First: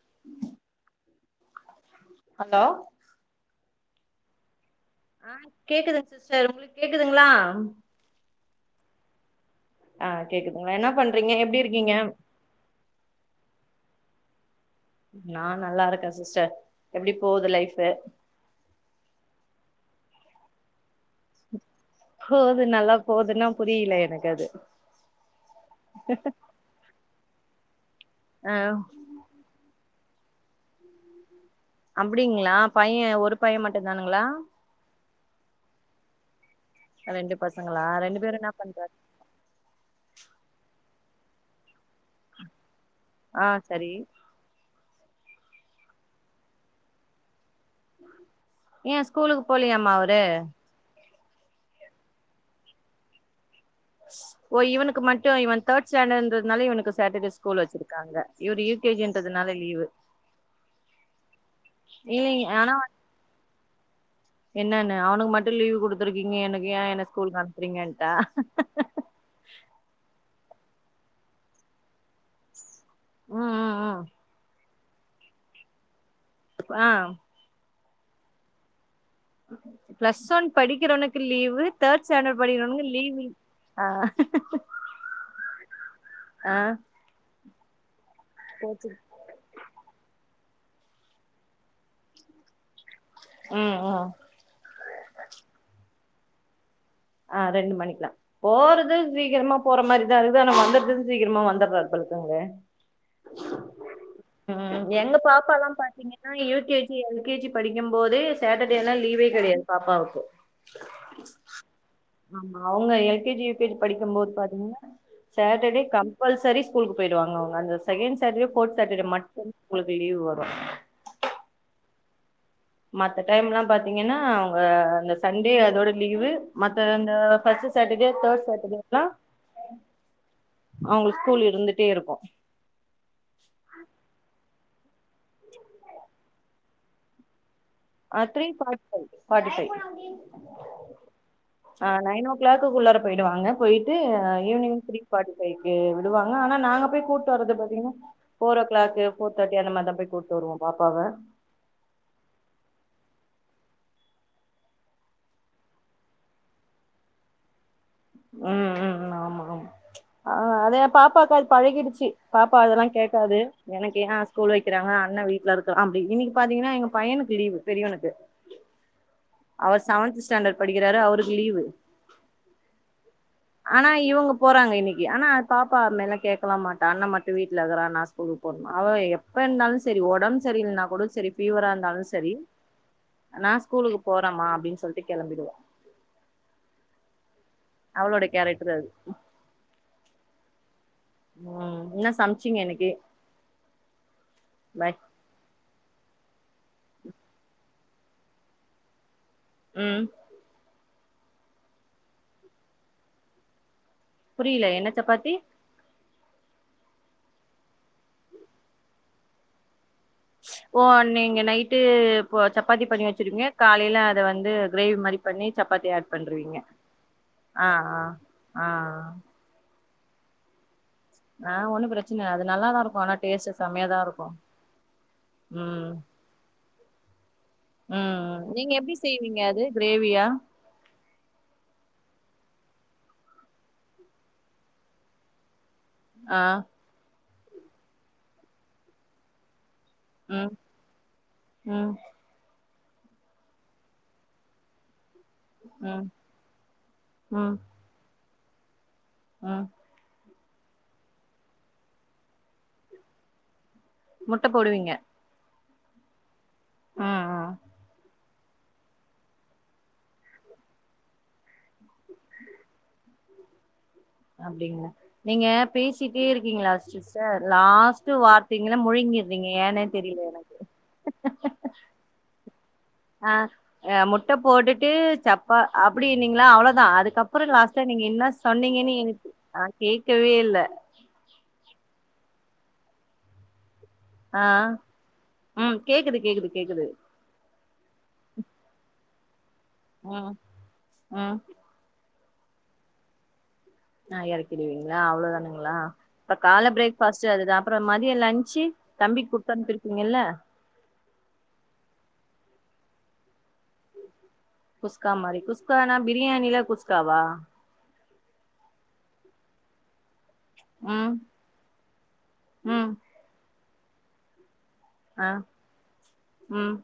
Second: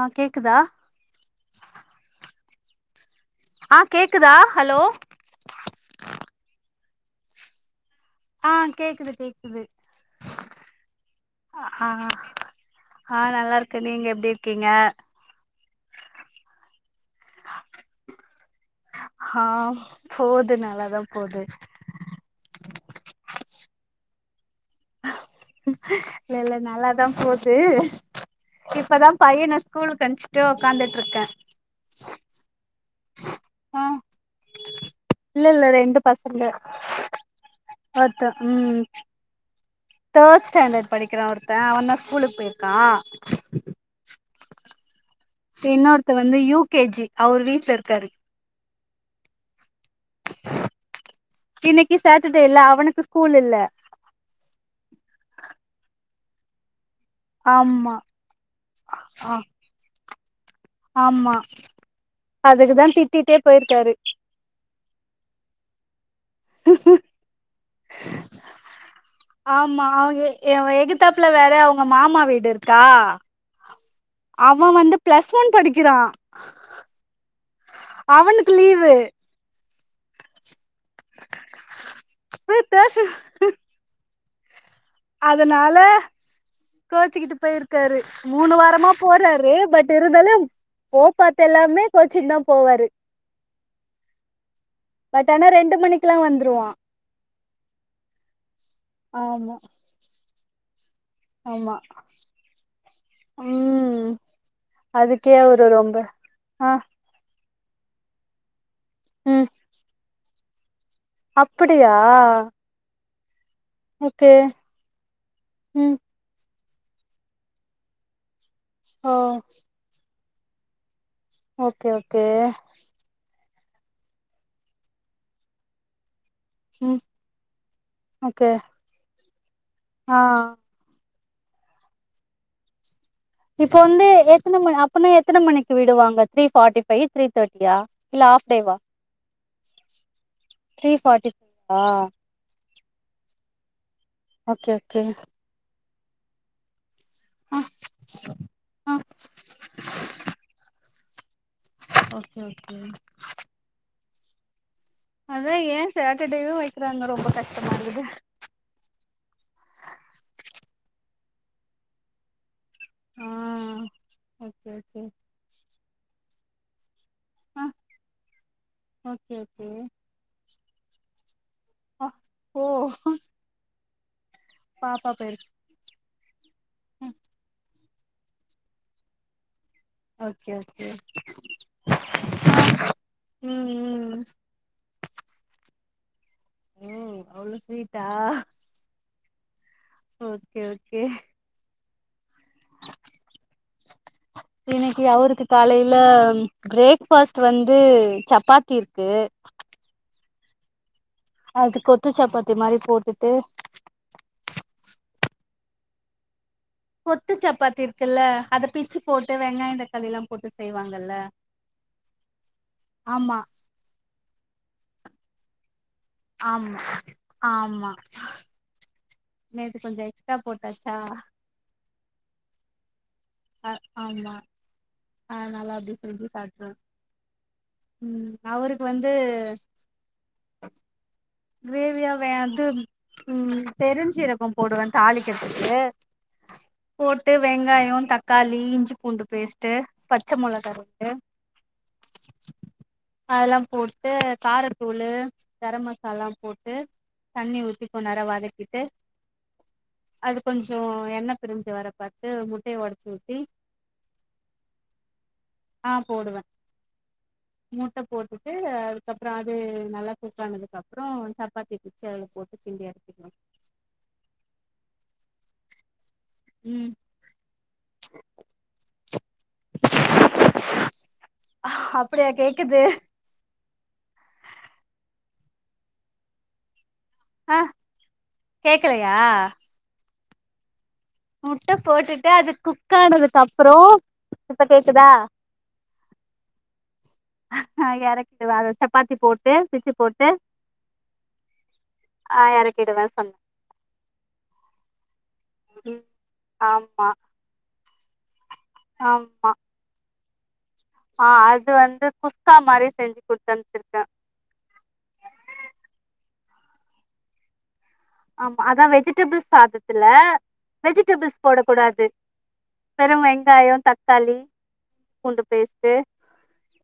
ஆ கேக்குதா ஹலோ ஆ கேக்குதா ஹலோ ஆ கேக்குதுங்க சிஸ்டர் உங்களுக்கு கேக்குதுங்ளா ஆ கேக்குது கேக்குது அ கேக்குதுங்ளா என்னா பண்றிங்க எப்டி ஆ இருக்கிங்க ஆ நல்லாருக்கே நீங்க எப்டி இருக்கிங்க நா நல்லாருக்க சிஸ்டர் எப்டி போது லைஃபு ஹா போது நல்லாதா போது போது நல்லா போதுன்னா புரில எனக்கு அது இல்ல இல்ல நல்லாதா போது ஆ இப்பதா பையன ஸ்கூலுக்கு அம்ச்சிட்டு ஒக்காந்துட்ருக்கே அப்டிங்ளா பையன் ஒரு பையன் ஆ மட்டுந்தானுங்ளா இல்ல இல்ல ரெண்டு பசங்க ரெண்டு பசங்களா ரெண்டு ஒருத்தே பேரு என்ன ம் பண்றாங்க தேட் ஸ்டாண்டர்ட் படிக்கிறா ஒருத்தன் அவே தா ஸ்கூலுக்கு போயிருக்கா ஆ சரி சி இன்னொருத்த வந்து யூகேஜி அவர் வீட்ல இருக்காரு ஏன் ஸ்கூலுக்கு போலியமா அவரு இன்னைக்கு சேட்டர்டே இல்ல அவனுக்கு ஸ்கூல் இல்ல ஓ இவுக்கு மட்டு இவே தேட் ஸ்டேண்டர் ன்றதுனால இவுனுக்கு சேட்டர்டே ஸ்கூல் ஆமா வச்சிருக்காங்க இவரு ஆ யூகேஜின்றதுனால லீவு ஆமா இல்லைங்க அதுக்கு தா திட்டிட்டே பேயிருக்காரு என்னானு அவனுக்கு மட்டு லீவ் குடுத்துருக்கிங்க எனக்கு ஏன் என்ன ஸ்கூல் அனுப்றிங்கன்ட்டா ஆமா அவுங்குளுக் அவ எகுதாப்ல வேற அவ அவுங்க மாமா வீடு இருக்கா ம் ம் அவே வந்து பிளஸ் ஒன் படிக்கிறா ஆ அவுனுக்கு லீவு பிளஸ் ஒன் படிக்கிறவனுக்கு லீவு தேட் ஸ்டேண்டர்ட் படிக்கிறவனுக்கு லீவு ஆ அதனால ஆ கோச்சிக்கிட்டு பேருக்காரு மூணு வாரமா போறாரு பட் இருந்தாலு [unintelligible] பாத் எல்லாமே கோச்சினு தா போவாரு ம் ம் பட் ஆனா ரெண்டு மணிக்குலா வந்துருவா ஆ ரெண்டு மணிக்லா போறது ஆமா சீக்கிரமா போற மாரிதா இருக்குது ஆனா வந்தது சீக்ரமா வந்த ஆமா ப பல்க்கங்க ம் அ எங்க அதுக்கே அவரு பாப்பாலா ரொம்ப பாத்திங்கனா ஆ யூகேஜி எல்கேஜி படிக்கும்போது சேட்டடேலா லீவே கெடையாது பாப்பாவுக்கு அப்புடியா அவுங்க எல்கேஜி யுகேஜி படிக்கம்போது பாத்தீங்கன்னா சட்டர்டே ம் கம் பல்சரி ஸ்கூலுக்கு போயிடுவாங்க அவங்க அந்த செகண்ட் சாட்டடே ஃபோர்த் சாட்டடே ஓ மட்டு அவுங்களுக்கு லீவ் வரு ஓகே ஓகே மத்த டைம்லா பாத்தீங்கன்னா அவங்க அந்த சண்டே அதோட லீவு மத்த ம் அந்த ஃபஸ்ட்டு சாட்டடே தேர்ட் ஓகே சாட்டடேலா ஆ அவுங்க ஸ்கூல் இருந்துட்டே இருக்கு இப்ப வந்து எத்தன மணி அப்பனா எத்தன மணிக்கு விடுவாங்க த்ரீ ஃபாட்டி ஃபைவ் த்ரீ தேட்டியா ஆ three forty five forty five three forty ஃபைவா ஆ நயனோ கிளாக்குள்ளார போயிடுவாங்க போயிட்டு okay evening three okay forty ஃபைக்கு விடுவாங்க ஆனா நாங்க போய் கூட்டு வரது ஆ பாத்தீங்கனா ஃபோர் ஓ ஆ கிளாக்கு ஃபோர் தேட்டி அந்த மாரி தா போயி கூட்டு வருவோ பாப்பாவ ஓகே ஓகே அதா ஏ சாட்டர்டேவு வெக்கிறாங்க ரொம்ப கஷ்டமாருக்குது ம் ம் ஆமா ஆமா ஆ அது எ பாப்பாக்கு அது பழகிடுச்சு பாப்பா அதெல்லா ஆ கேக்காது எனக்கு ஏ ஸ்கூல் ஓகே வெக்கிறாங்க ஓகே அண்ணே வீட்ல இருக்கா அப்டி இன்னக்கி பாத்தீங்கன்னா எங்க பையனுக்கு லீவு ஆ பெரியவனுக்கு ஓகே ஓகே அவர் செவன்த் ஸ்டாண்டர்ட் படிக்கிறாரு அவருக்கு லீவு ஆ ஓ ஆனா இவங்க போறாங்க இன்னக்கி பாப்பா ஆனா போயிருக்கு பாப் பா அது மேர்லா கேக்கலா மாட்டா அண்ணே ம் மட்டு வீட்லருக்குறா நா ஸ்கூல்க்கு போணுமா அவே எ ப்பருந்தாலு செரி ஒடம்பு ஓகே சரி இல்லனா ஓகே கூட செரி ஃபீவராருந்தாலு செரி நா ஸ்கூலுக்கு ம் ம் போறேமா அப்டின் சொல்லிட்டு கெளம்பிடுவா ம் அவ்ளோ ஸ்வீட்டா அவளோட கேரக்டர் அது ஓகே ஓகே ம் என்ன ச பாய் இன்னிக்கி அவுருக்கு காலைல பிரேக்ஃபாஸ்ட் வந் து சப்பாத்தி இருக்கு ம் அது கொத்து சப்பாத்தி மாரி போட்டுட்டு புரில என்ன சப்பாத்தி கொத்து சப்பாத்தி இருக்குல்ல அத பிச்சு போட்டு வெங்காயோ தக்காளில்லா ஓ அன் நீங்க நைட்டு பு சப்பாத்தி பண்ணி ஆமா வச்சிருவீங்க காலைல அத வந்து கிரேவி மாரி பண்ணி சப்பாத்தி ஆட் பண்ருவீங்க ஆமா ஆ ஆமா ஆ ஆ நேத்து கொஞ்சோ எக்ஸ்ட்ரா போட்டாச்சா ஆ ஒண்ணு பிரச்சன இல்ல அது நல்லாதாருக்கு ஆனா டேஸ்ட்டு செம்மயாதாருக்கு அதனாலா அப்டி செஞ்சு சாப்ட்ருவோ ம் நீங்க அவருக்கு எப்டி வந்து செய்வீங்க அது கிரேவியா கிரேவியா வே து ம் பெருஞ்சீரகம் போடுவே தாளிக்கிறதுக்கு ஆ போட்டு வெங்காயோ தக்காளி இஞ்சி பூண்டு பேஸ்ட்டு பச்ச ம் மொளகா போட்டு ம் அதல்லா போட்டு காரத்தூளு கரம் ம் மசாலா போட்டு தண்ணி ஊத்தி கொன்நேரோ வதக்கிட்டு ஆ அது கொஞ்சோ எண்ண பிரிஞ்சு வர பாத்து முட்டய ஒடச்சு ஊத்தி முட்ட போடுவீங்க ஆ போடுவே ம் ம் முட்ட போட் டுட்டு அதுக்கப்றோ அது நல்லா குக் ஆனதுக்கப்றோ சப்பாத்தி பிச்சி அதுல போட்டு கிண்டி [inaudible] அப்டிங்களா நீங்க பேசிட்டே இருக்கீங்ளா ம் சி ஸ்டர் லாஸ்ட்டு வார்த்தைங்ள முழுங்கிர்றீங்க ஏனே தெரில எனக்கு அப்டியா கேக்குது ஆ ஆ முட்ட போட்டுட்டு சப்பா அப்டினீங்களா அவ்ளோதா அதுக்க ப்றோ ஆ லாஸ்ட்டா நீங்க என்ன சொன்னீங்கன்னு கேக்கலையா எனக்கு ஆ கேட்கவே இல்ல முட்ட போட்டுட்டு அது குக் ஆனதுக்கப்றோ ஆ ம் கேக்குது கேக்குது கேக்குது ஆ எறக்கிடுவே அதுல சப்பாத்தி போட்டு பிச்சு போட்டு ம் ம் ஆ எனக்கு இதுவே சொன் ஆ எறக்கிடுவீங்ளா அவ்ளோ தானுங்களா ம் அப்ப கால பிரேக்ஃ ஆமா பாஸ்ட் அதுதா அப்புற மதிய லன்சு தம்பிக் ஆமா குடுத்தனுப்ருக்கீங்கல்ல ஆ அது வந்து குஸ்கா மாரி செஞ்சு குடுத்தம்சிருக்க குஸ்கா மாரி குஸ்கானா பிரியாணில குஸ்காவா ஆமா அதா வெஜிடபிள்ஸ் சாதத்துல ம் வெஜிடபிள்ஸ் போடக்கூடாது ம் வெறு வெங்காயோ தக்காளி ஆ பூண்டு பேஸ்டு ம்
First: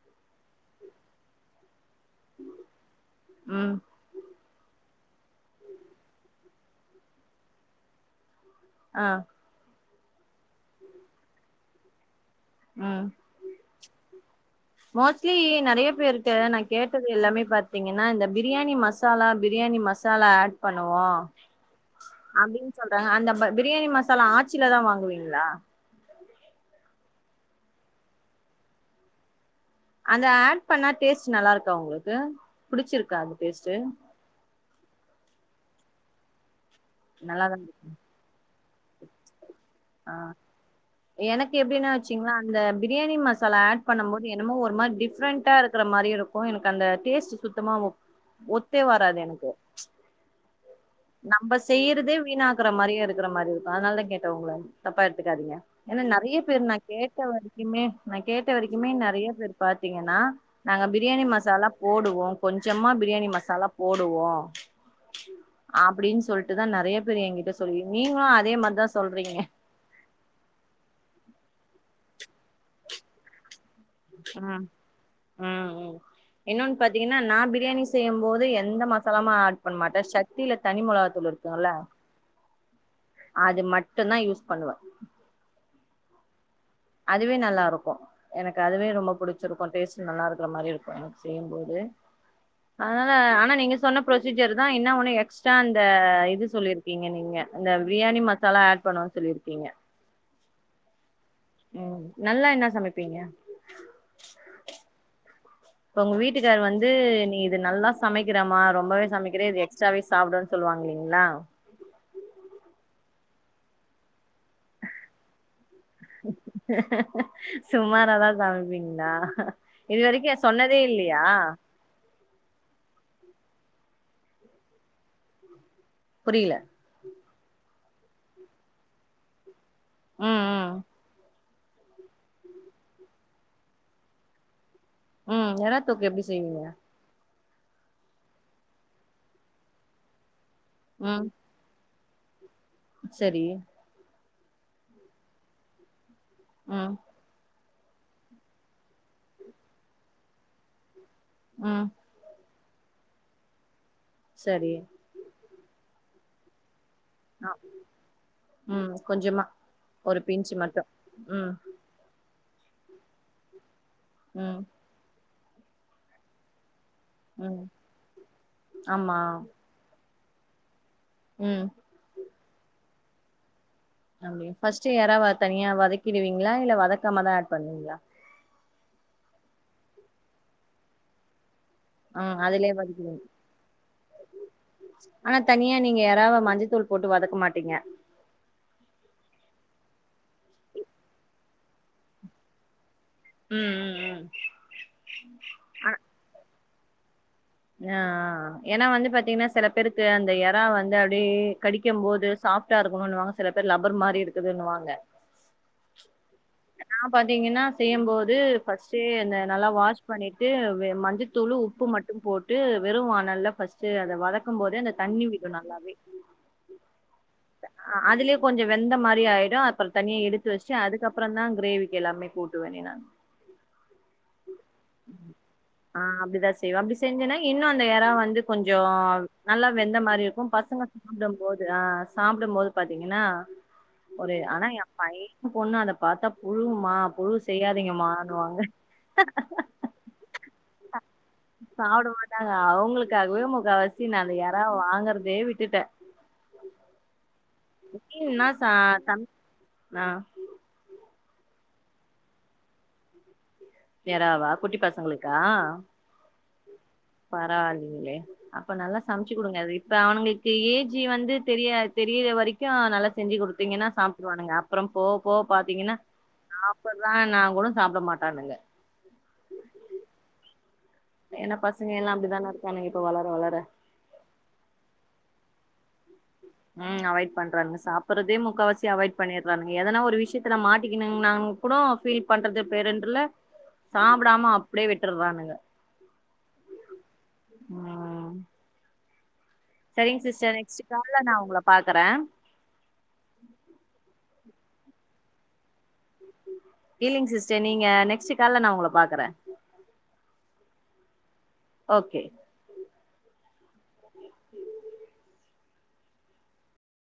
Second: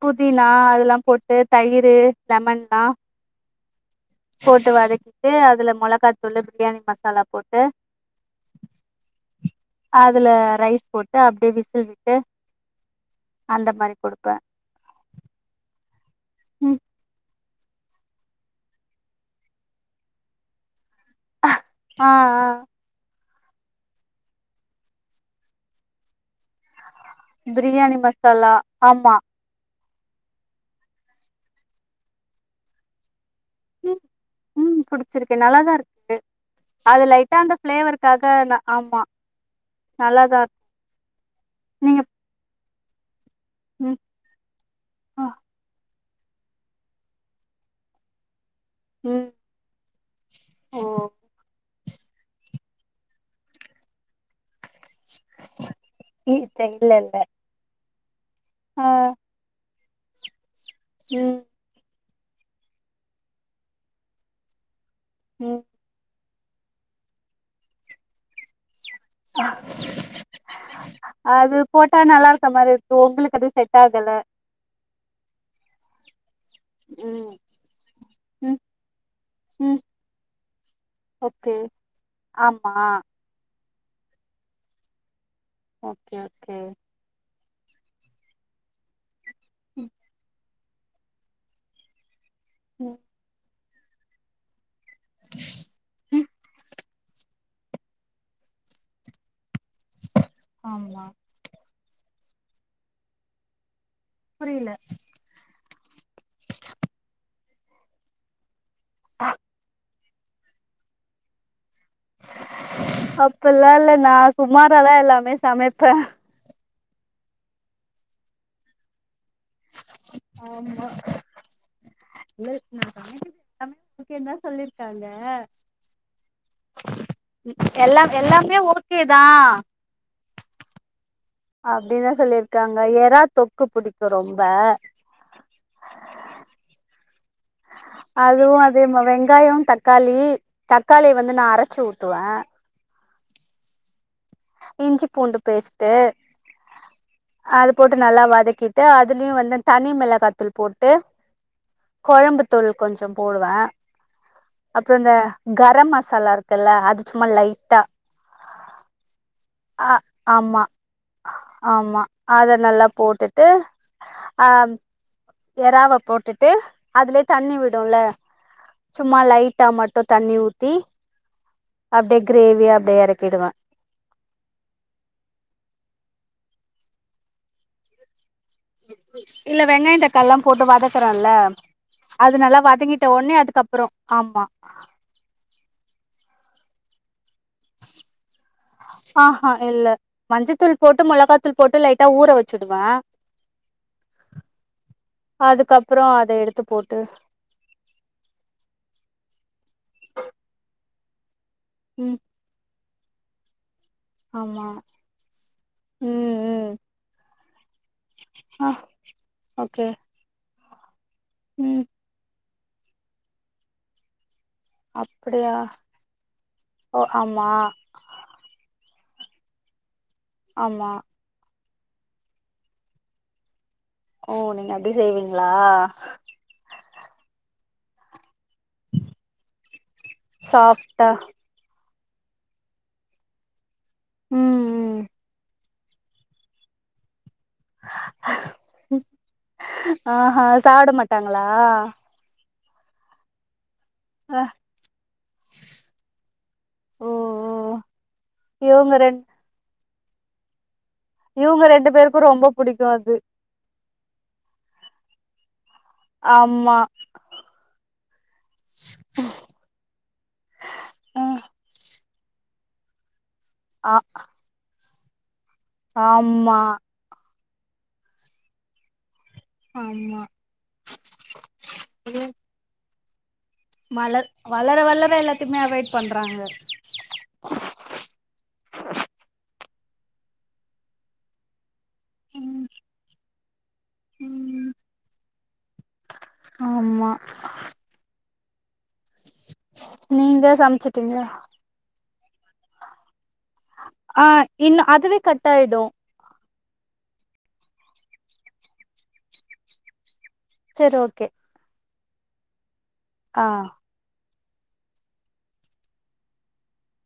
புதினா அதெல்லா போட்டு தயிரு லெமன்லா ம் போட்டு வதக் விட்டு அதுல மொளகாத்தூளு பிரியாணி மசாலா போட்டு அ அதுல ரைஸ் போட்டு அப்டி விசில் விட்டு ம் அந்த மாரி கொடுப்ப மோஸ்ட்லி நெறைய பேருக்கு நா ம் கேட்டது எல்லாமே பாத் பாத்தீங்கன்னா இந்த பிரியாணி மசாலா பிரியாணி மசாலா ஆட் பண்ணுவோ ஆ ஆ அப்டின்னு சொல்றாங்க அந்த பிரியாணி மசாலா ஆச்சில தா வாங்குவீங்களா பிரியாணி மசாலா ஆமா அந்த ஆட் பண்ணா டேஸ்ட் நல்லா இருக்கா உங்களுக்கு புடிச்சிருக்கா அந்த டேஸ்டு ம் ம் புடிச்சிருக்கு நல்லாதா இருக்கு அது லைட்டா அந்த நல்லாதா இருக் ஃபிளேவருக்காக ந ஆ எனக்கு எப்டினா நீங்க வச்சீங்ள இந்த பிரியாணி மசாலா ஆட் ம் பண்ணும் போது என்னமோ ஒரு மாரி ஆ டிஃப்ரெண்டா இருக்க மாரி இருக் கு எனக்கு அந்த டேஸ்ட் சுத்தமா ஒ ஒத்தே வராது ம் எனக்கு ஓ நம்ம செய்யறதே வீணாக்குற மாரியு இருக்கிற மாரி இருக்கு அதனால தா கேட்டே உங்கள தப்பா எடுத்துக்காதீங்க ஏனா இ- நெறய பேரு நா இல்ல இல்ல கேட்ட வரைக்குமே நா கேட்ட ஆ வரைக்குமே நெறைய பேர் பாத்தீங்கன்னா நாங்க பிரியாணி ம் மசாலாப் போடுவோ கொஞ்சமா பிரியாணி மசாலா போடுவோ ம் அப்டின் சொல்ட்டுதா நெறய பேர் என்கிட்ட சொல்லி நீங்களு அதே மாரிதா சொல்றீங்க அது போட்டா நல்லா இருக்க மாரி இருக்கு உங்களுக்கு அது செட் ம் உ இன்னொன் பாத்தீங்கன்னா நா பிரியாணி செய்யும் போது ம் எந்த மசாலாம ஆட் பண்ண ம் மாட்ட சக்தில தனி மொளகா தூள் இருக் ஓகே சொல்ல ஆமா அது மட்டுந்தா யூஸ் பண்ணுவ ஓகே ஓகே அதுவே நல்லா இருக்கு எனக்கு அதுவே ரொம்ப புடிச்சிருக்கு டேஸ்ட் நல்லா இருக்கிற மாரி இருக்கு எனக் செய்யும்போது ம் அதனால ஆனா நீங்க சொன்னப் ப்ரொசீஜர் தா என்ன ஒன்னு எக்ஸ்ட்ரா அந்த ம் இது சொல்லிருக்கீங்க நீங்க இந்த பிரியாணி மசாலா ஆட் பண்ண சொல்லிருக்கீங்க ஆமா ம் நல்லா என்ன சமைப்பீங்க புரில இப்ப உங்க வீட்டுக்காரு வந்து நீ இது நல்லா சமைக்கிறமா ரொம்பவே சமைக்கிறே இது எக்ஸ்ட்ராவே சாப்பிடணுன் சொல்லுவாங்க இல்லைங்ளா அப்பிட்லா இல்ல நா சுமாராதா எல்லாமே சமைப்பே சுமாராதா சமைப்பீங்ளா இது வரைக்க சொன்னதே ஆமா இல்லையா இல்ல நா சமைக்க [inaudible] முக்கியந் தா சொல்லிருக்காங்க புரியல எல்லா எல்லாமே ஓகேதா ம் ம் அப்டின் தா சொல்லிருக்காங்க எறா தொக்கு பிடிக்கு ரொம்ப ம் எறா தொக்கு எப்டி செய்வீங்க அதுவு அதே மார்தா வெங்காய தக்காளி தக்காளிய வந்து நா அரைச்சு ஊத்துவே செரி இஞ்சி பூண்டு பேஸ்ட்டு ம் அது போட்டு நல்லா வதக்கிட்டு அதுலயு வந்து தனி மிளகாத்தூள் போட்டு ம் கொழம்பு தூள் கொஞ்ச போடுவே சரி அப்றோ இந்த கரம் மசாலா இருக் குல்ல அது சும்மா அ லைட்டா ம் கொஞ்சமா ஆ ஒரு பின்ச்சு ஆமா மட்டு ம் ஆமா அத நல்லா போட்டுட்டு ம் ஆம் எறாவ போட்டுட்டு அதுலே தண்ணி ம் விடுல்ல ஆமா சும்மா லைட்டா மட்டு தண்ணி ஊத்தி ம் அப்டியே கிரேவியா அப்டியே எறக்கிடுவே அப்டியா ஃபஸ்ட்டு எறாவ தனியா வதக்கிடுவீங்ளா இல்ல வதக்காமதா ஆட் பண்ணுவீங்ளா இல்ல வெங்காய தக்காளிலா போட்டு வதக்குறன்ல அது ம் நல்லா அதுலயே வதங்கிட்ட வதக்கிடுவீங்க ஒட்னே அதுக்கப்றோ ஆமா ஆனா தனியா நீங்க எறாவ மஞ்சத்தூள் போட்டு வதக்க மாட்டீங்க [inaudible] ஆ ஹா இல்ல மஞ்சத்தூள் போட்டு மொளகாத் தூள் போட்டு லைட்டா ஊற வச்சுடுவே ம் ம் ம் அதுக்கப்ற அத எடுத்து போட்டு ஆ ஆ ஏனா வந்து பாத்தீங்கனா செல பேருக்கு அந்த எறா வந்து அப்டியே கடிக்கும் ம் போது சாஃப் ட்டா இருக்கனுனு வாங்க சில பேர் லப்பர் மாரி ஆமா இருக்குதுன்னுவாங்க ம் ம் நா பாத்தீங்கனா செய்யம்போது ஆ ஃபஸ்ட்டே அந்த நல்லா ஓகே வாஷ் பண்ணிட்டு வெ மஞ்சத் தூளு உப்பு ம் மட்டும் போட்டு வெறு வாணல்ல ஃபஸ்ட்டு அத வதக் க்கும் போது அந்த தண்ணி அப்படியா விட்றணு அதுவாவே ஓ ஆமா அ அதுலே கொஞ்ச வெந்த மாரி ஆயிடு அப்பற தண்ணிய எடுத்து வச்சுட்டு ஆமா அதுக்கப் அப்றந்தா கிரேவிக்கு எல்லாமே கூட்டுவனே நானு ஓ நீங்க அப்டி செய்வீங்ளா கி செய்வே அப்டி செஞ்சனா இன்னு அந்த எறா வந்து கொஞ்ச நல்லா வெந்த மாரி இருக்கு பசங்க சாஃப்டா சாப்ட போது ஆ சாப்டம் போது பாத்தீங்கனா ஒரு ம் ஆனா எ ம் பைய பொண்ணு அத பாத்தா புழுமா புழு செய்யாதீங்கமானுவாங்க ஆ ஹா சாப்ட மாட் சாப்ட மாட்டாங்க அவுங்களுக்காகவே முக்காவாசி நா அந்த அ எறாவ வாங்கற்தே விட்டுட்டே ஓ ஓ புக்கிங் இன்னா சா இவங்க ரெண் தம் னா இவங்க ரெண்டு பேருக்கும் ரொம்ப புடிக்கும் அது எறாவா குட்டி பசங்களுக்கா ஆமா பரவாயில்லிங்ளே அப்ப நல்லா சமைச்சு குடுங்க வீட் இப்ப அவனுங்களுக்கு ஏஜி அ வந்து தெரியாது தெரிய வரைக்கு நல்லா செஞ்சு குடுத்தீங்கன்னா ஆ சாப்ட்டுருவானுங்க அப்றம் போவ போவ பாத்தீங்கன்னா ஆமா சாப்புர்றானா கூட சாப்டமாட்டானுங்க ஆமா ஏன்ன பசங்க எல்லா இது அப்டித்தானே இருக்கானுங்க இப்ப வளர வளர வளர் வளர வளர எல்லாத்தையுமே அவாய்ட் பண்றாங்க ம் அவாய்ட் பண்றானுங்க சாப்டுறதே முக்காவாசி அவாய்ட் பண்ணிறானுங்க எதனா ஒரு விஷயத்துல மாட்டிக்குனுன்ங்கானா கூட ஃபீல் பண்றது ம் பேரெண்ட்ல சாப்டாம ம் அப்டியே விட்டுறானுங்க ஆமா செரிங்க நீங்க சிஸ்டர் நெக்ஸ்ட் கால்ல சமச்சுட்டீங்களா நான் உங்கள பாக்குறே ஆ இன்னு அதுவே கட் ஆயிடும் இல்லிங் சிஸ்டர் நீங்க நெக்ஸ்ட் கால்ல நா உங்கள பாக்குறே செரி ஓகே ஓகே ஆ